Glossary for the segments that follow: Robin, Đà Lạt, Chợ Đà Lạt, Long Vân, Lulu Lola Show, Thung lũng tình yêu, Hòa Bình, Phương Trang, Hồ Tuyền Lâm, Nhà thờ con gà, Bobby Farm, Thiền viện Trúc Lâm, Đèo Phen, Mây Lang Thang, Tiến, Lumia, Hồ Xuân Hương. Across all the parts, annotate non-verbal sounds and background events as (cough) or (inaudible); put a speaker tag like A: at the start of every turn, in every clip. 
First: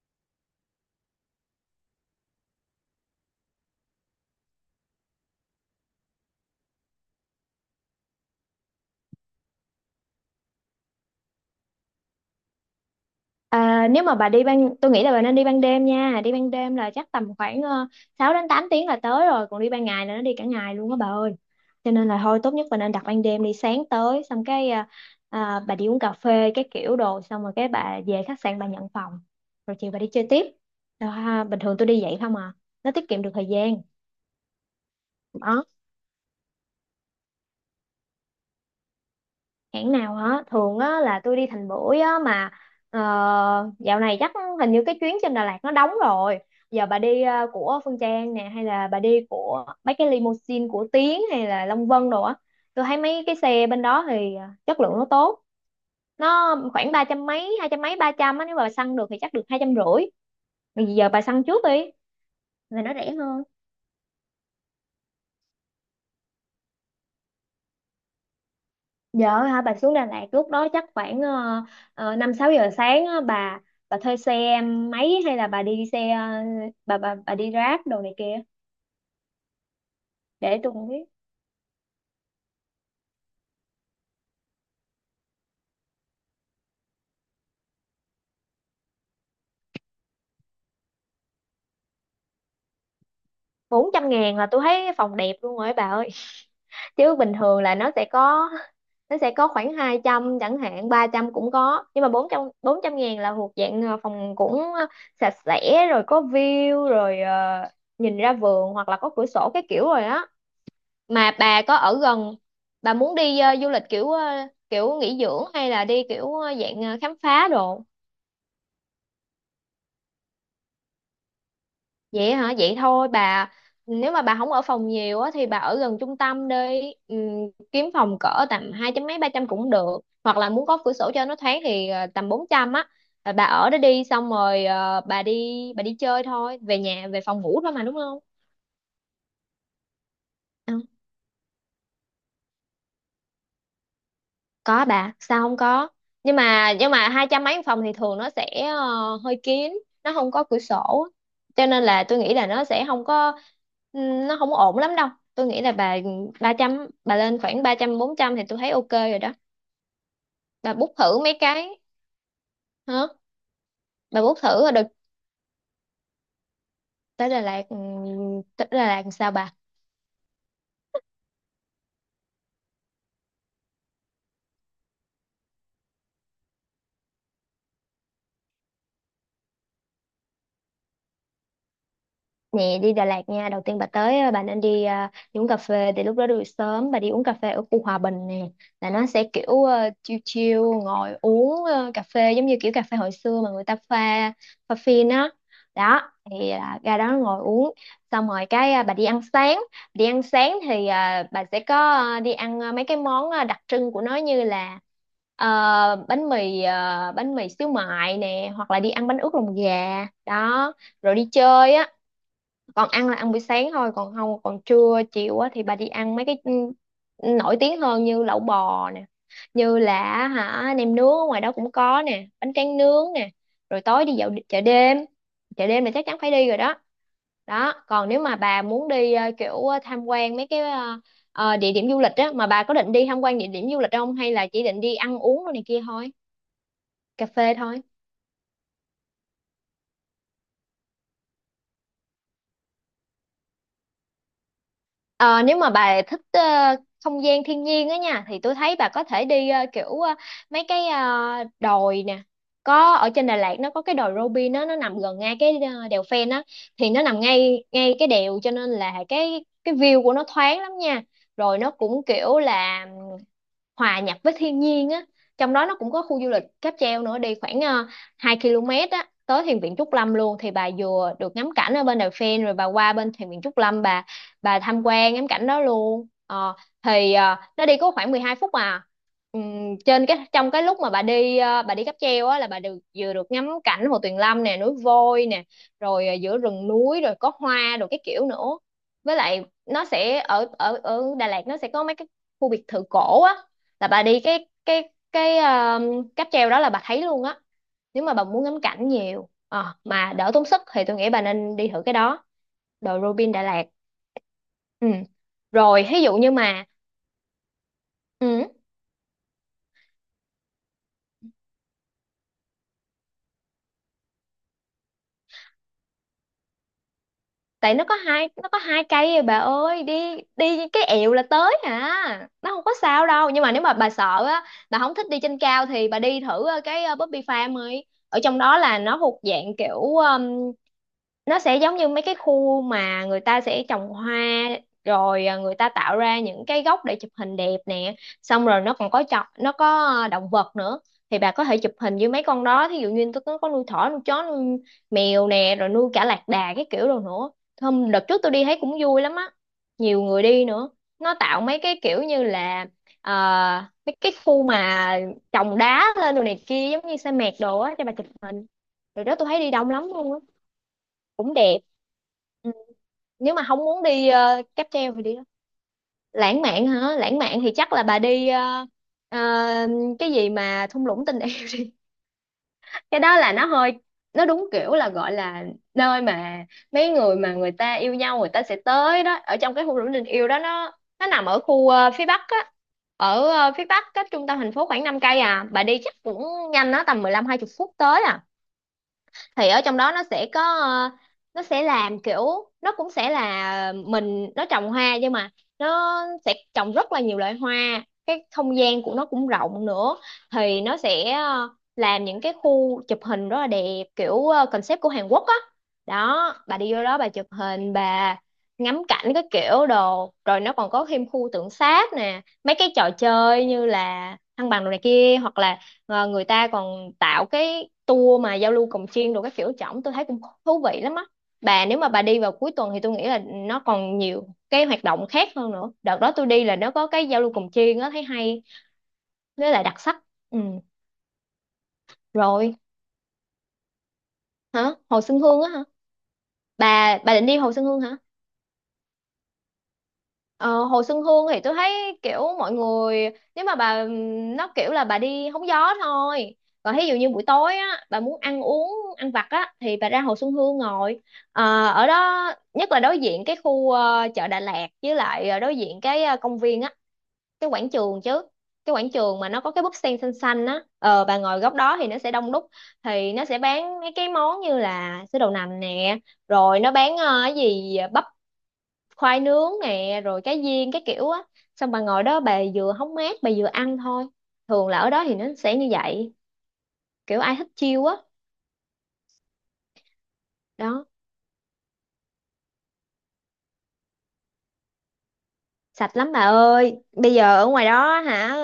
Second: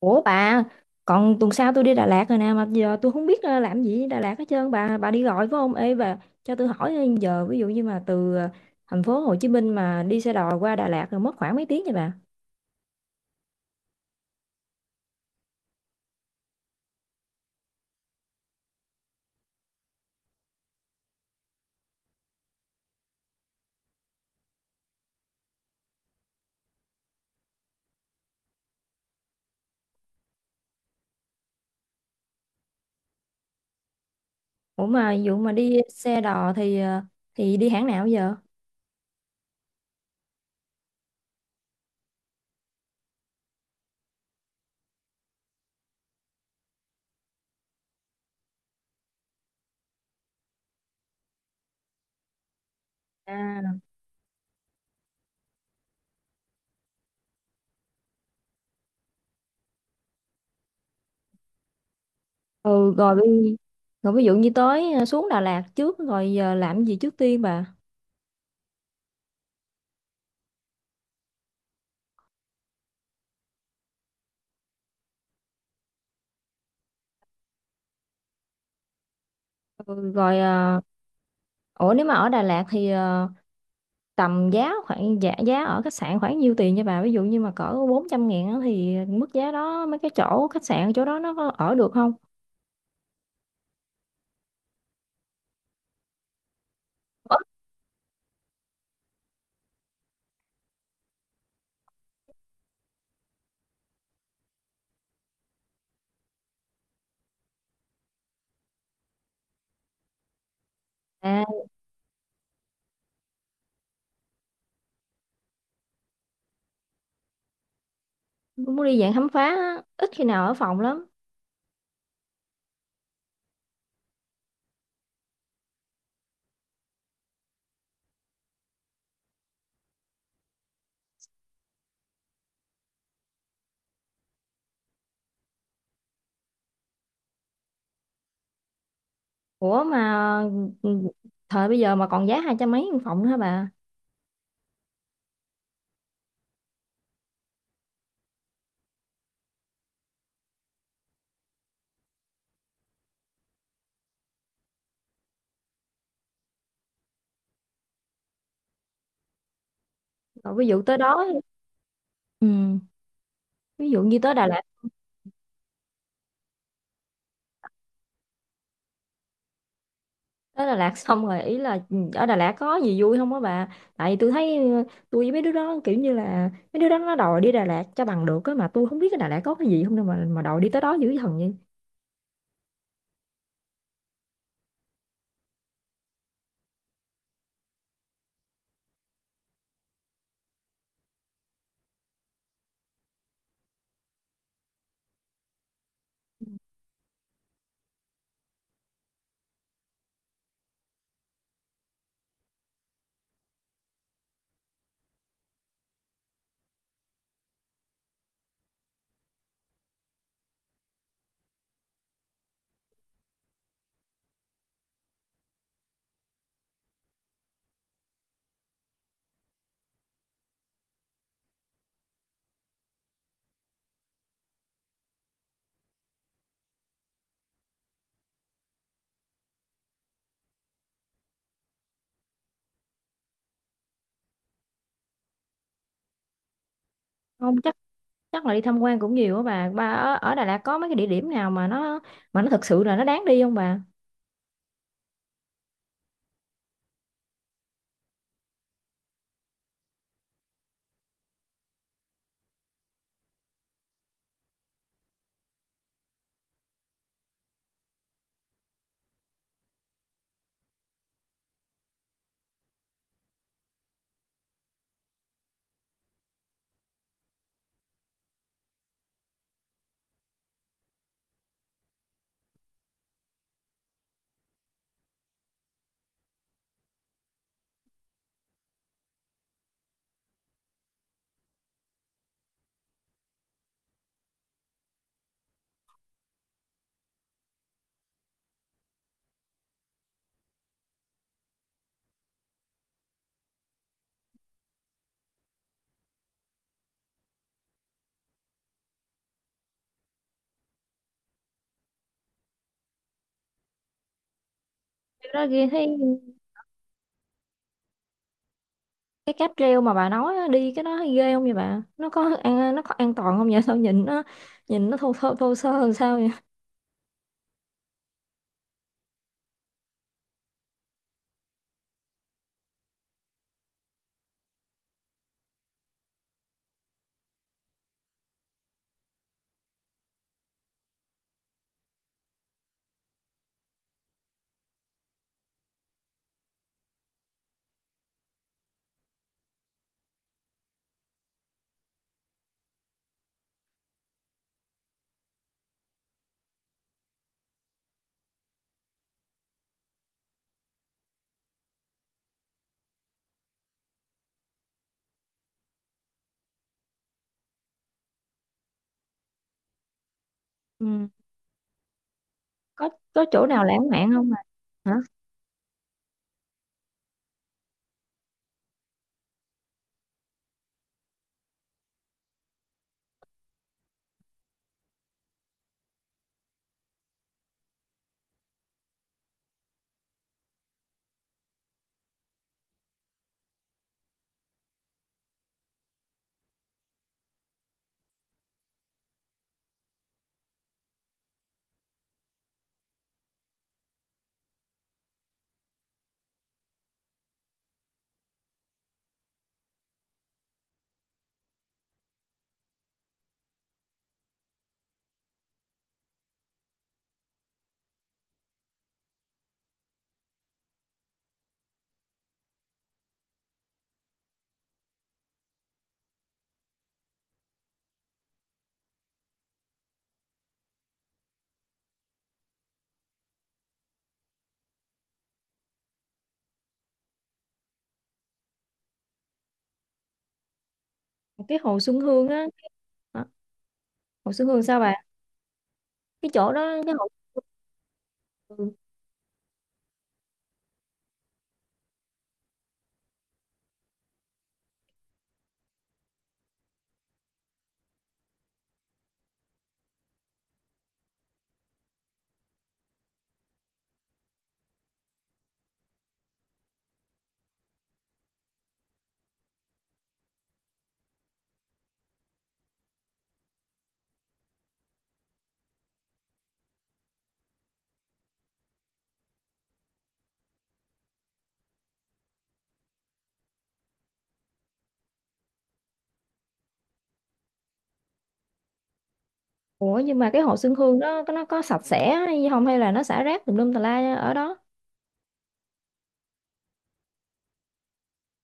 A: Ủa bà, còn tuần sau tôi đi Đà Lạt rồi nè mà giờ tôi không biết làm gì ở Đà Lạt hết trơn, bà đi gọi phải không? Ê bà, cho tôi hỏi giờ ví dụ như mà từ thành phố Hồ Chí Minh mà đi xe đò qua Đà Lạt rồi mất khoảng mấy tiếng vậy bà?
B: À, nếu mà bà đi ban tôi nghĩ là bà nên đi ban đêm nha. Đi ban đêm là chắc tầm khoảng 6 đến 8 tiếng là tới rồi. Còn đi ban ngày là nó đi cả ngày luôn á bà ơi, cho nên là thôi tốt nhất bà nên đặt ban đêm đi sáng tới, xong cái bà đi uống cà phê cái kiểu đồ, xong rồi cái bà về khách sạn bà nhận phòng, rồi chiều bà đi chơi tiếp. Đó ha, bình thường tôi đi vậy không à, nó tiết kiệm được thời gian.
A: Ủa mà ví dụ mà
B: Đó,
A: đi xe đò thì đi hãng nào giờ?
B: hãng nào hả, thường á là tôi đi Thành Bưởi á mà ờ, dạo này chắc hình như cái chuyến trên Đà Lạt nó đóng rồi. Giờ bà đi của Phương Trang nè, hay là bà đi của mấy cái limousine của Tiến hay là Long Vân đồ á. Tôi thấy mấy cái xe
A: À.
B: bên đó thì chất lượng nó tốt. Nó khoảng ba trăm mấy, hai trăm mấy, ba trăm á, nếu mà bà săn được thì chắc được 250. Bây giờ bà săn trước đi rồi
A: Ừ,
B: nó rẻ
A: rồi
B: hơn.
A: đi, rồi ví dụ như tới xuống Đà Lạt trước rồi giờ làm gì trước tiên bà?
B: Dạ hả, bà xuống Đà Lạt lúc đó chắc khoảng năm sáu giờ sáng á bà. Bà thuê xe máy hay là bà đi xe bà đi Grab đồ này kia,
A: Ừ, rồi
B: để tôi
A: ờ,
B: cũng biết.
A: ủa nếu mà ở Đà Lạt thì tầm giá khoảng giá ở khách sạn khoảng nhiêu tiền nha bà, ví dụ như mà cỡ 400 ngàn á thì mức giá đó mấy cái chỗ khách sạn chỗ đó nó có ở được không?
B: Bốn trăm ngàn là tôi thấy phòng đẹp luôn rồi ấy bà ơi, chứ bình
A: Ủa?
B: thường là nó sẽ có. Nó sẽ có khoảng 200 chẳng hạn, 300 cũng có, nhưng mà bốn trăm ngàn là thuộc dạng phòng cũng sạch sẽ rồi, có view rồi, nhìn ra vườn hoặc là có cửa sổ cái kiểu rồi á. Mà
A: À,
B: bà có ở gần, bà muốn đi du lịch kiểu kiểu nghỉ dưỡng, hay là đi kiểu dạng khám phá đồ?
A: muốn đi dạng khám phá á, ít khi nào ở phòng lắm.
B: Vậy hả, vậy thôi bà, nếu mà bà không ở phòng nhiều á thì bà ở gần trung tâm đi. Kiếm phòng cỡ tầm hai trăm mấy, ba trăm cũng được, hoặc là muốn có cửa sổ cho nó thoáng thì tầm bốn trăm á. Rồi bà ở đó đi, xong rồi bà đi chơi thôi, về nhà về phòng ngủ thôi mà đúng không?
A: ủa mà ừ, thời bây giờ mà còn giá hai trăm mấy một phòng nữa hả bà?
B: Có bà, sao không có. Nhưng mà hai trăm mấy phòng thì thường nó sẽ hơi kín, nó không có cửa sổ, cho nên là tôi nghĩ là nó sẽ không có, nó không ổn lắm đâu. Tôi nghĩ là bà ba trăm, bà lên khoảng ba trăm bốn trăm thì tôi thấy ok rồi đó.
A: Rồi ví
B: Bà
A: dụ
B: book
A: tới
B: thử
A: đó,
B: mấy cái.
A: ừ,
B: Hả?
A: ví dụ như
B: Bà book thử rồi được. Tới Đà Lạt, tới Đà Lạt làm sao bà?
A: Tới Đà Lạt xong rồi ý là, ừ, ở Đà Lạt có gì vui không á bà? Tại vì tôi thấy, tôi với mấy đứa đó kiểu như là mấy đứa đó nó đòi đi Đà Lạt cho bằng được á, mà tôi không biết cái Đà Lạt có cái gì không đâu mà đòi đi tới đó dữ thần vậy.
B: Nè, đi Đà Lạt nha. Đầu tiên bà tới bà nên đi, đi uống cà phê. Thì lúc đó đi buổi sớm, bà đi uống cà phê ở khu Hòa Bình nè. Là nó sẽ kiểu chill chill. Ngồi uống cà phê giống như kiểu cà phê hồi xưa mà người ta pha Pha phin á. Đó thì ra đó ngồi uống. Xong rồi cái bà đi ăn sáng. Đi ăn sáng thì bà sẽ có đi ăn mấy cái món đặc trưng của nó. Như là ờ, bánh mì xíu mại nè. Hoặc là đi ăn bánh ướt lòng gà. Đó rồi đi chơi á, còn ăn là ăn buổi sáng thôi, còn không còn trưa chiều á thì bà đi ăn mấy cái nổi tiếng hơn, như lẩu bò nè, như là, hả, nem nướng ở ngoài đó cũng có nè, bánh tráng nướng nè, rồi tối đi dạo chợ đêm. Chợ đêm là chắc chắn phải đi rồi đó. Đó còn nếu mà bà muốn đi kiểu tham quan mấy cái địa điểm du lịch á, mà bà có định đi tham quan địa điểm du lịch không, hay là chỉ định đi ăn uống rồi này kia thôi, cà phê
A: Không chắc,
B: thôi?
A: chắc là đi tham quan cũng nhiều á bà. Bà ở Đà Lạt có mấy cái địa điểm nào mà nó thực sự là nó đáng đi không bà?
B: Ờ, Nếu mà bà thích không gian thiên nhiên á nha, thì tôi thấy bà có thể đi kiểu mấy cái đồi nè. Có ở trên Đà Lạt nó có cái đồi Robin đó, nó nằm gần ngay cái đèo Phen á. Thì nó nằm ngay ngay cái đèo, cho nên là cái view của nó thoáng lắm nha. Rồi nó cũng kiểu là hòa nhập với thiên nhiên á. Trong đó nó cũng có khu du lịch cáp treo nữa, đi khoảng 2 km á tới thiền viện Trúc Lâm luôn, thì bà vừa được ngắm cảnh ở bên Đài Phen rồi bà qua bên thiền viện Trúc Lâm, bà tham quan ngắm cảnh đó luôn. Ờ, thì nó đi có khoảng 12 phút à. Trên cái, trong cái lúc mà bà đi bà đi cáp treo á là bà được vừa được ngắm cảnh Hồ Tuyền Lâm nè, núi Voi nè, rồi giữa rừng núi, rồi có hoa rồi cái kiểu nữa. Với lại nó sẽ ở ở ở Đà Lạt nó sẽ có mấy cái khu biệt thự cổ á, là bà đi cái cáp treo đó là bà thấy luôn á. Nếu mà bà muốn ngắm cảnh nhiều, mà đỡ tốn sức thì tôi nghĩ bà nên đi thử cái đó, đồi Robin Đà Lạt. Ừ.
A: Cái đó ghê thấy.
B: Rồi ví dụ như mà, ừ,
A: Cái cáp treo mà bà nói á, đi cái đó thấy ghê không vậy bà, nó có an, nó có an toàn không vậy? Sao nhìn nó, nhìn nó thô thô, thô sơ làm sao vậy.
B: tại nó có hai cây rồi bà ơi, đi đi cái ẹo là tới hả? Nó không có sao đâu, nhưng mà nếu mà bà sợ á, bà không thích đi trên cao thì bà đi thử cái Bobby Farm ấy, ở trong đó là nó thuộc dạng kiểu nó sẽ giống như mấy cái khu mà người ta sẽ trồng hoa, rồi người ta tạo ra những cái góc để chụp hình đẹp nè. Xong rồi nó còn có chọn, nó có động vật nữa, thì bà có thể chụp hình với mấy con đó, thí dụ như tôi có nuôi thỏ, nuôi chó, nuôi mèo nè, rồi nuôi cả lạc đà cái kiểu đồ nữa. Hôm đợt trước tôi đi thấy cũng vui lắm á, nhiều người đi nữa. Nó tạo mấy cái kiểu như là mấy cái khu mà trồng đá lên đồ này kia giống như sa mạc đồ á cho bà chụp hình. Rồi đó, tôi thấy đi đông lắm luôn á,
A: Ừ.
B: cũng đẹp. Ừ.
A: có có
B: Nếu mà
A: chỗ
B: không
A: nào
B: muốn
A: lãng
B: đi
A: mạn không
B: cáp
A: bà?
B: treo thì đi đó. Lãng mạn hả, lãng mạn thì chắc là bà đi ờ, cái gì mà thung lũng tình yêu đi. (laughs) Cái đó là nó hơi, nó đúng kiểu là gọi là nơi mà mấy người mà người ta yêu nhau người ta sẽ tới đó. Ở trong cái thung lũng tình yêu đó, nó nằm ở khu phía bắc á, ở phía bắc cách trung tâm thành phố khoảng 5 cây à, bà đi chắc cũng nhanh đó, tầm 15 hai 20 phút tới à. Thì ở trong đó nó sẽ có, nó sẽ làm kiểu, nó cũng sẽ là mình nó trồng hoa, nhưng mà nó sẽ trồng rất là nhiều loại hoa. Cái không gian của nó cũng rộng nữa, thì nó sẽ làm những cái khu chụp hình rất là đẹp, kiểu concept của Hàn Quốc á. Đó bà đi vô đó bà chụp hình, bà ngắm cảnh cái kiểu đồ, rồi nó còn có thêm khu tượng sáp nè, mấy cái trò chơi như là thăng bằng đồ này kia, hoặc là người ta còn tạo cái tour mà giao lưu cồng chiêng đồ các kiểu trỏng, tôi thấy cũng thú vị lắm á. Bà nếu mà bà đi vào cuối tuần thì tôi nghĩ là nó còn nhiều cái hoạt động khác hơn nữa. Đợt đó tôi đi là nó có cái giao lưu cồng chiêng á, thấy hay với là đặc sắc. Ừ.
A: Cái hồ Xuân Hương á.
B: Rồi,
A: Hả? Hồ Xuân Hương
B: hả?
A: sao bà?
B: Hồ Xuân Hương á hả?
A: Cái chỗ đó, cái
B: bà
A: hồ.
B: bà định đi Hồ Xuân Hương hả?
A: Ừ.
B: Ờ, Hồ Xuân Hương thì tôi thấy kiểu mọi người, nếu mà bà, nó kiểu là bà đi hóng gió thôi. Còn thí dụ như buổi tối á bà muốn ăn uống, ăn vặt á thì bà ra Hồ Xuân Hương ngồi. Ở đó nhất là đối diện cái khu chợ Đà Lạt, với lại đối diện cái công viên á, cái quảng trường chứ, cái quảng trường mà nó có cái búp sen xanh xanh á. Ờ, bà ngồi góc đó thì nó sẽ đông đúc, thì nó sẽ bán mấy cái món như là sữa đậu nành nè, rồi nó bán cái gì bắp, khoai nướng nè, rồi cá viên cái kiểu á. Xong bà ngồi đó, bà vừa hóng mát bà vừa ăn thôi. Thường là ở đó thì nó sẽ như vậy. Kiểu ai thích chiêu á
A: Ủa nhưng mà cái hồ Xuân
B: đó.
A: Hương đó có, nó có sạch sẽ hay không, hay là nó xả rác tùm lum tà la ở đó?
B: Sạch lắm bà ơi, bây giờ ở ngoài đó hả.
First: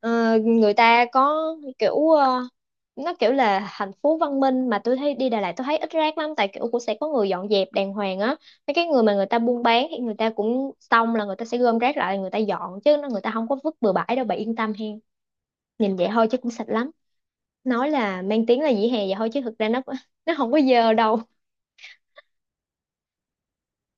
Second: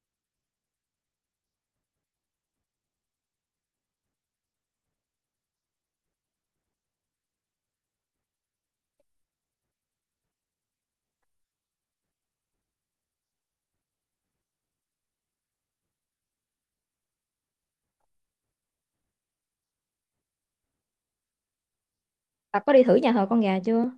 B: Người ta có kiểu nó kiểu là thành phố văn minh, mà tôi thấy đi Đà Lạt tôi thấy ít rác lắm, tại kiểu cũng sẽ có người dọn dẹp đàng hoàng á. Mấy cái người mà người ta buôn bán thì người ta cũng xong là người ta sẽ gom rác lại, người ta dọn chứ nó người ta không có vứt bừa bãi đâu, bà yên tâm hen. Nhìn vậy thôi chứ cũng sạch lắm. Nói là mang tiếng là vỉa hè vậy thôi chứ thực ra nó không có giờ đâu.
A: Bà có đi thử nhà thờ Con Gà chưa?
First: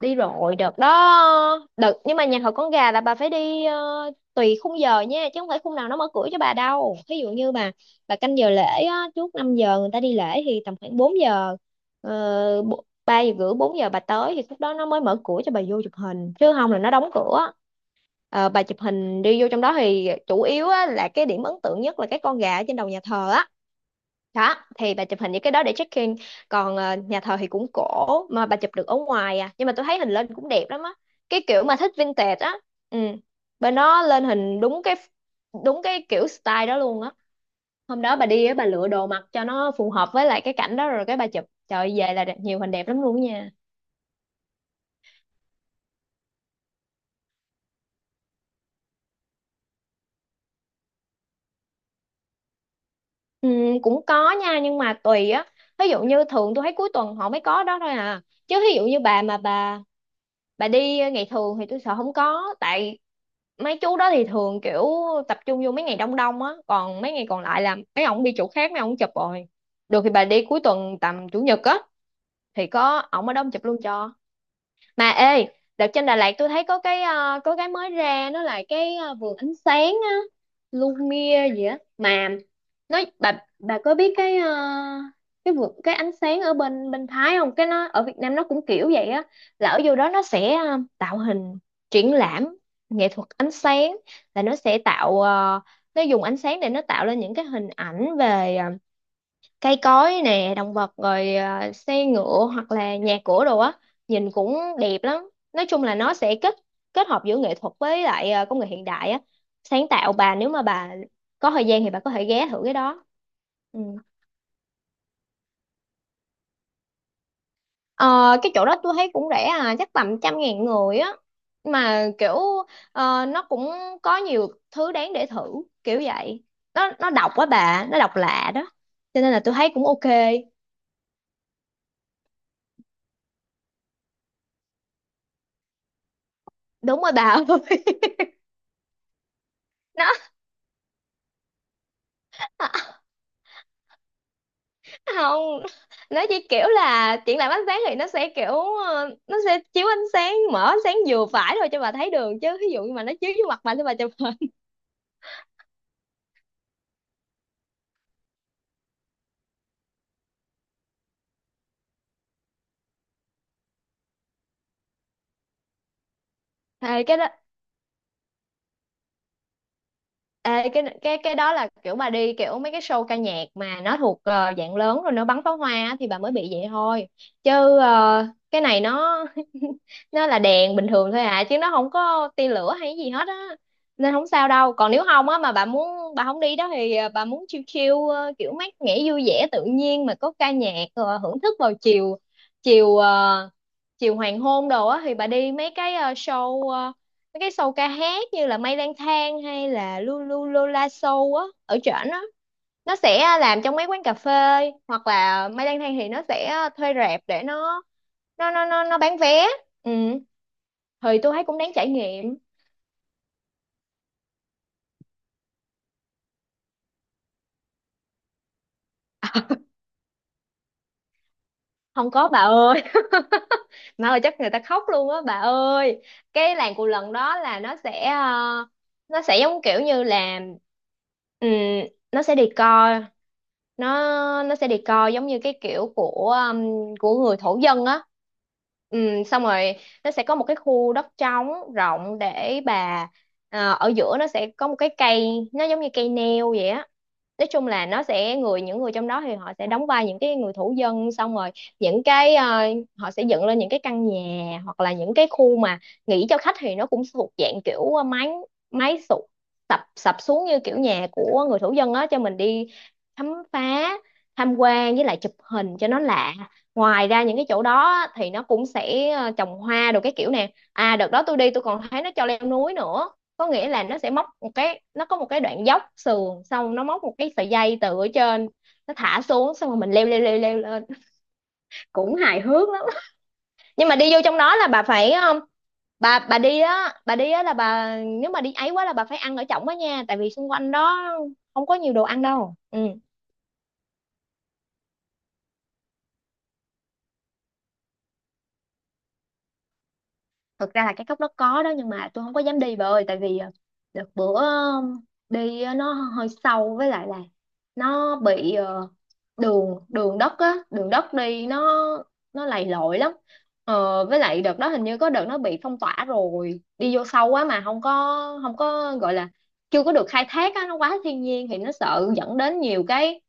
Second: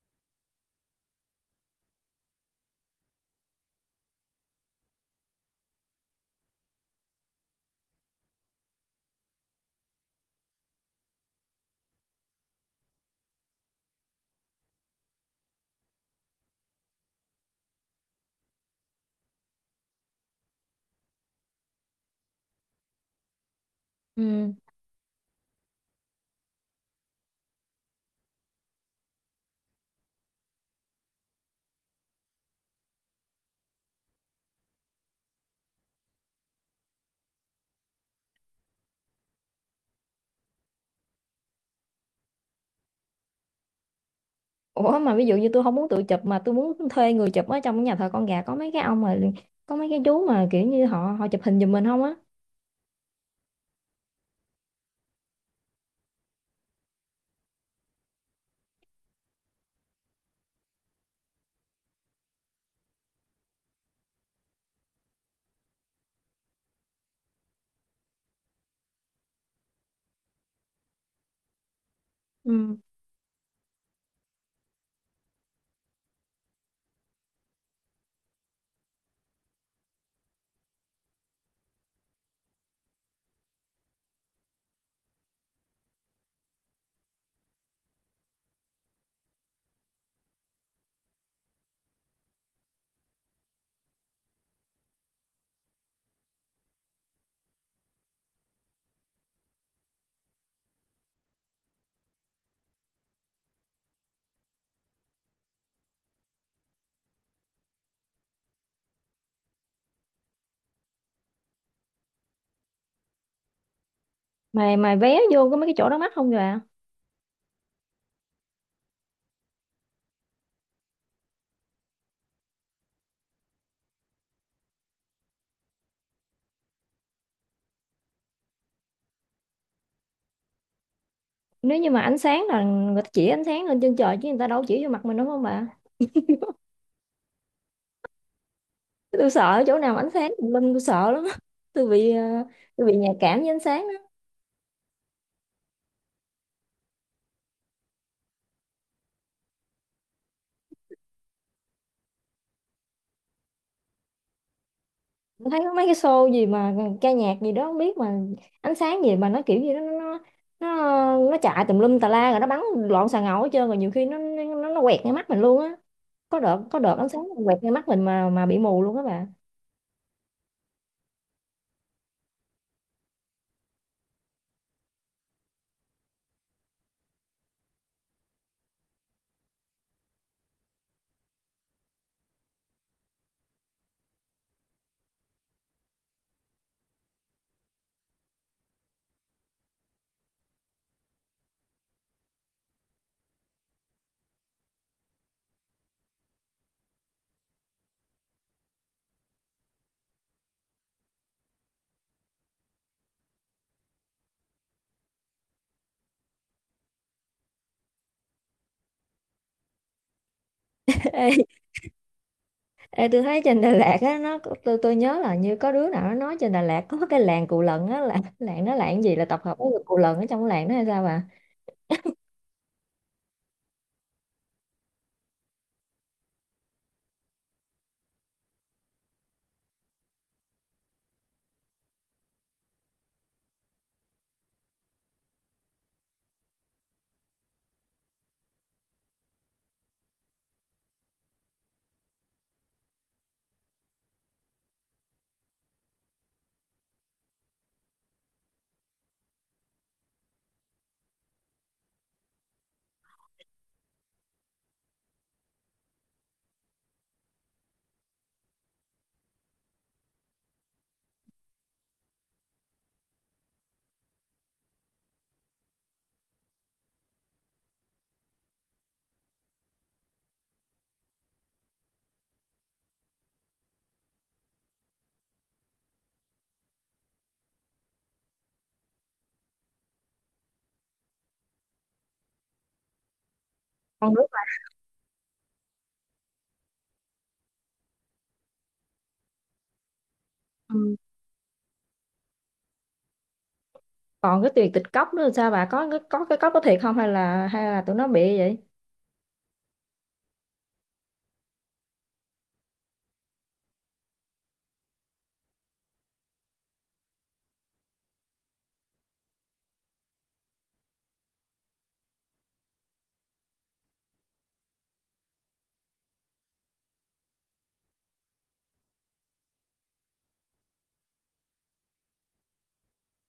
B: Đi rồi, đợt đó đợt nhưng mà nhà thờ con gà là bà phải đi tùy khung giờ nha, chứ không phải khung nào nó mở cửa cho bà đâu. Ví dụ như bà canh giờ lễ á, trước 5 giờ người ta đi lễ thì tầm khoảng 4 giờ, 3 giờ rưỡi, 4 giờ bà tới thì lúc đó nó mới mở cửa cho bà vô chụp hình chứ không là nó đóng cửa. Bà chụp hình đi vô trong đó thì chủ yếu á, là cái điểm ấn tượng nhất là cái con gà ở trên đầu nhà thờ á.
A: Ừ.
B: Đó thì bà chụp hình những cái đó để check in. Còn nhà thờ thì cũng cổ mà bà chụp được ở ngoài à, nhưng mà tôi thấy hình lên cũng đẹp lắm á. Cái kiểu mà thích vintage á. Ừ. Bên nó lên hình đúng cái kiểu style đó luôn á. Hôm đó bà đi á, bà lựa đồ mặc cho nó phù hợp với lại cái cảnh đó rồi cái bà chụp, trời ơi, về là đẹp, nhiều hình đẹp lắm luôn á nha.
A: Ủa mà ví dụ như tôi không muốn tự chụp mà tôi muốn thuê người chụp, ở trong nhà thờ Con Gà có mấy cái ông mà, có mấy cái chú mà kiểu như họ, họ chụp hình giùm mình không á?
B: Ừ, cũng có nha nhưng mà tùy á. Ví dụ như thường tôi thấy cuối tuần họ mới có đó thôi à, chứ ví dụ như bà mà bà đi ngày thường thì tôi sợ không có, tại mấy chú đó thì thường kiểu tập trung vô mấy ngày đông đông á, còn mấy ngày còn lại là mấy ông đi chỗ khác mấy ông chụp rồi. Được thì bà đi cuối tuần tầm chủ nhật á, thì
A: Ừ.
B: có ổng ở đó ông chụp luôn cho. Mà ê, đợt trên Đà Lạt tôi thấy có cái mới ra nó là cái vườn ánh sáng á. Lumia gì á mà nói bà có biết cái cái vườn cái ánh sáng ở bên bên Thái không, cái nó ở Việt Nam nó cũng kiểu vậy á. Là ở vô đó nó sẽ tạo hình triển lãm nghệ thuật ánh sáng. Là nó sẽ tạo ờ, nó dùng ánh sáng để nó tạo lên những cái hình ảnh về cây cối nè, động vật, rồi à, xe ngựa hoặc là nhà cửa đồ á. Nhìn cũng đẹp lắm. Nói chung là nó sẽ kết kết hợp giữa nghệ thuật với lại công nghệ hiện đại á. Sáng tạo. Bà nếu mà bà có thời gian thì bà có thể ghé thử cái đó. Ừ.
A: Mà vé vô có mấy cái chỗ đó mắc không bà?
B: Ờ, cái chỗ đó tôi thấy cũng rẻ à, chắc tầm 100.000 người á. Mà kiểu nó cũng có nhiều thứ đáng để thử, kiểu vậy. Nó độc quá bà, nó độc lạ đó, cho nên là tôi thấy cũng ok.
A: Nếu như mà ánh sáng là người ta chỉ ánh sáng lên trên trời chứ người ta đâu có chỉ vô mặt mình, đúng không bà?
B: Đúng rồi bà ơi.
A: Tôi sợ chỗ nào mà ánh
B: (laughs)
A: sáng tùm lum, tôi sợ lắm á. Tôi bị
B: Nó
A: tôi bị nhạy cảm với ánh sáng đó.
B: không, nó chỉ kiểu là triển lãm ánh sáng thì nó sẽ kiểu nó sẽ chiếu ánh sáng, mở ánh sáng vừa phải thôi cho bà thấy đường, chứ ví dụ như mà nó chiếu vô mặt bà thì bà chụp hình.
A: Tôi thấy có mấy cái show gì mà ca nhạc gì đó không biết, mà ánh sáng gì mà nó kiểu gì đó, nó chạy tùm lum tà la rồi nó bắn loạn xà ngầu hết trơn, rồi nhiều khi nó quẹt ngay mắt mình luôn á. có đợt có
B: Thì
A: đợt ánh
B: cái
A: sáng
B: đó
A: quẹt ngay mắt mình mà bị mù luôn á bà.
B: ê, cái đó là kiểu mà đi kiểu mấy cái show ca nhạc mà nó thuộc dạng lớn rồi nó bắn pháo hoa á, thì bà mới bị vậy thôi. Chứ cái này nó (laughs) nó là đèn bình thường thôi à, chứ nó không có tia lửa hay gì hết á. Nên không sao đâu. Còn nếu không á mà bà muốn bà không đi đó thì bà muốn chill chill kiểu mát mẻ vui vẻ tự nhiên mà có ca nhạc hưởng thức vào chiều chiều ờ, chiều hoàng hôn đồ á thì bà đi mấy cái show ca hát như là Mây Lang Thang hay là Lulu Lola Show á ở trển á. Nó sẽ làm trong mấy quán cà phê, hoặc là Mây Lang Thang thì nó sẽ thuê rạp để nó bán vé. Ừ.
A: (laughs)
B: Thì
A: Ê,
B: tôi thấy cũng đáng trải nghiệm.
A: ê, tôi thấy trên Đà Lạt á nó có, tôi nhớ là như có đứa nào nó nói trên Đà Lạt có cái làng Cù Lần á, là làng nó, làng gì là tập hợp của người Cù Lần ở trong cái làng đó hay sao bà?
B: Không có bà ơi. (laughs) Mà ơi, chắc người ta khóc luôn á bà ơi. Cái làng cù lần đó là nó sẽ giống kiểu như là ừm, nó sẽ đi coi. Nó nó sẽ đi coi giống như cái kiểu của người thổ dân á. Xong rồi nó sẽ có một cái khu đất trống rộng để bà ở giữa nó sẽ có một cái cây nó giống như cây nêu vậy á. Nói chung là nó sẽ người, những người trong đó thì họ sẽ đóng vai những cái người thủ dân, xong rồi những cái ờ, họ sẽ dựng lên những cái căn nhà hoặc là những cái khu mà nghỉ cho khách, thì nó cũng thuộc dạng kiểu mái mái sụp, sập sập xuống như kiểu nhà của người thủ dân á, cho mình đi khám phá, tham quan với lại chụp hình cho nó lạ. Ngoài ra những cái chỗ đó á, thì nó cũng sẽ trồng hoa đồ cái kiểu nè. À, đợt đó tôi đi tôi còn thấy nó cho leo núi nữa. Có nghĩa là nó sẽ móc một cái, nó có một cái đoạn dốc sườn xong nó móc một cái sợi dây từ ở trên nó thả xuống, xong rồi mình leo leo leo leo lên. Cũng hài hước lắm. Nhưng mà
A: Con.
B: đi vô trong đó là bà phải bà đi á, bà đi á là bà nếu mà đi ấy quá là bà phải ăn ở trỏng đó nha, tại vì xung quanh
A: Đứa.
B: đó không có nhiều đồ ăn đâu. Ừ.
A: Còn cái tiền tịch cốc nữa là sao bà, có cái, có cái cốc có thiệt không, hay là, hay là tụi nó bị vậy?
B: Thực ra là cái cốc đó có đó, nhưng mà tôi không có dám đi bà ơi, tại vì đợt bữa đi á, nó hơi sâu với lại là nó bị đường đường đất á, đường đất đi nó lầy lội lắm. Với lại đợt đó hình như có đợt nó bị phong tỏa rồi, đi vô sâu quá mà không có gọi là chưa có được khai thác á, nó quá thiên nhiên thì nó sợ dẫn đến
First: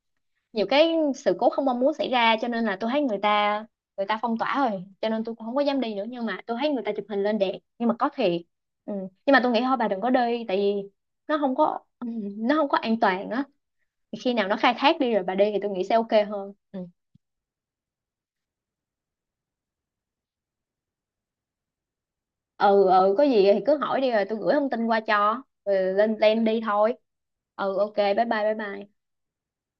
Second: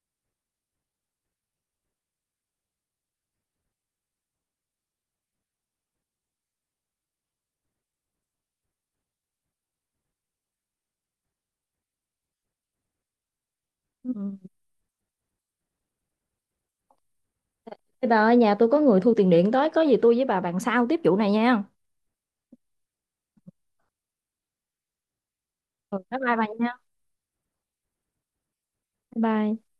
B: nhiều cái sự cố không mong muốn xảy ra, cho nên là tôi thấy người ta phong tỏa rồi, cho nên tôi cũng không có dám đi nữa, nhưng mà tôi thấy người ta chụp hình lên đẹp nhưng mà có thiệt. Ừ. Nhưng mà tôi nghĩ thôi bà đừng có đi, tại vì nó không có ừ, nó không có an toàn á.
A: Ừ.
B: Thì khi nào nó khai thác đi rồi bà đi thì tôi nghĩ sẽ ok hơn. Ừ.
A: Thế bà ơi, nhà tôi có người thu tiền điện tới, có gì tôi với bà bàn sau tiếp vụ này nha.
B: Ừ, có gì thì cứ hỏi đi rồi tôi gửi thông tin qua cho, rồi
A: Ừ,
B: lên
A: bye bye
B: plan
A: bà
B: đi
A: nha.
B: thôi. Ừ, ok, bye bye bye bye.
A: Bye bye.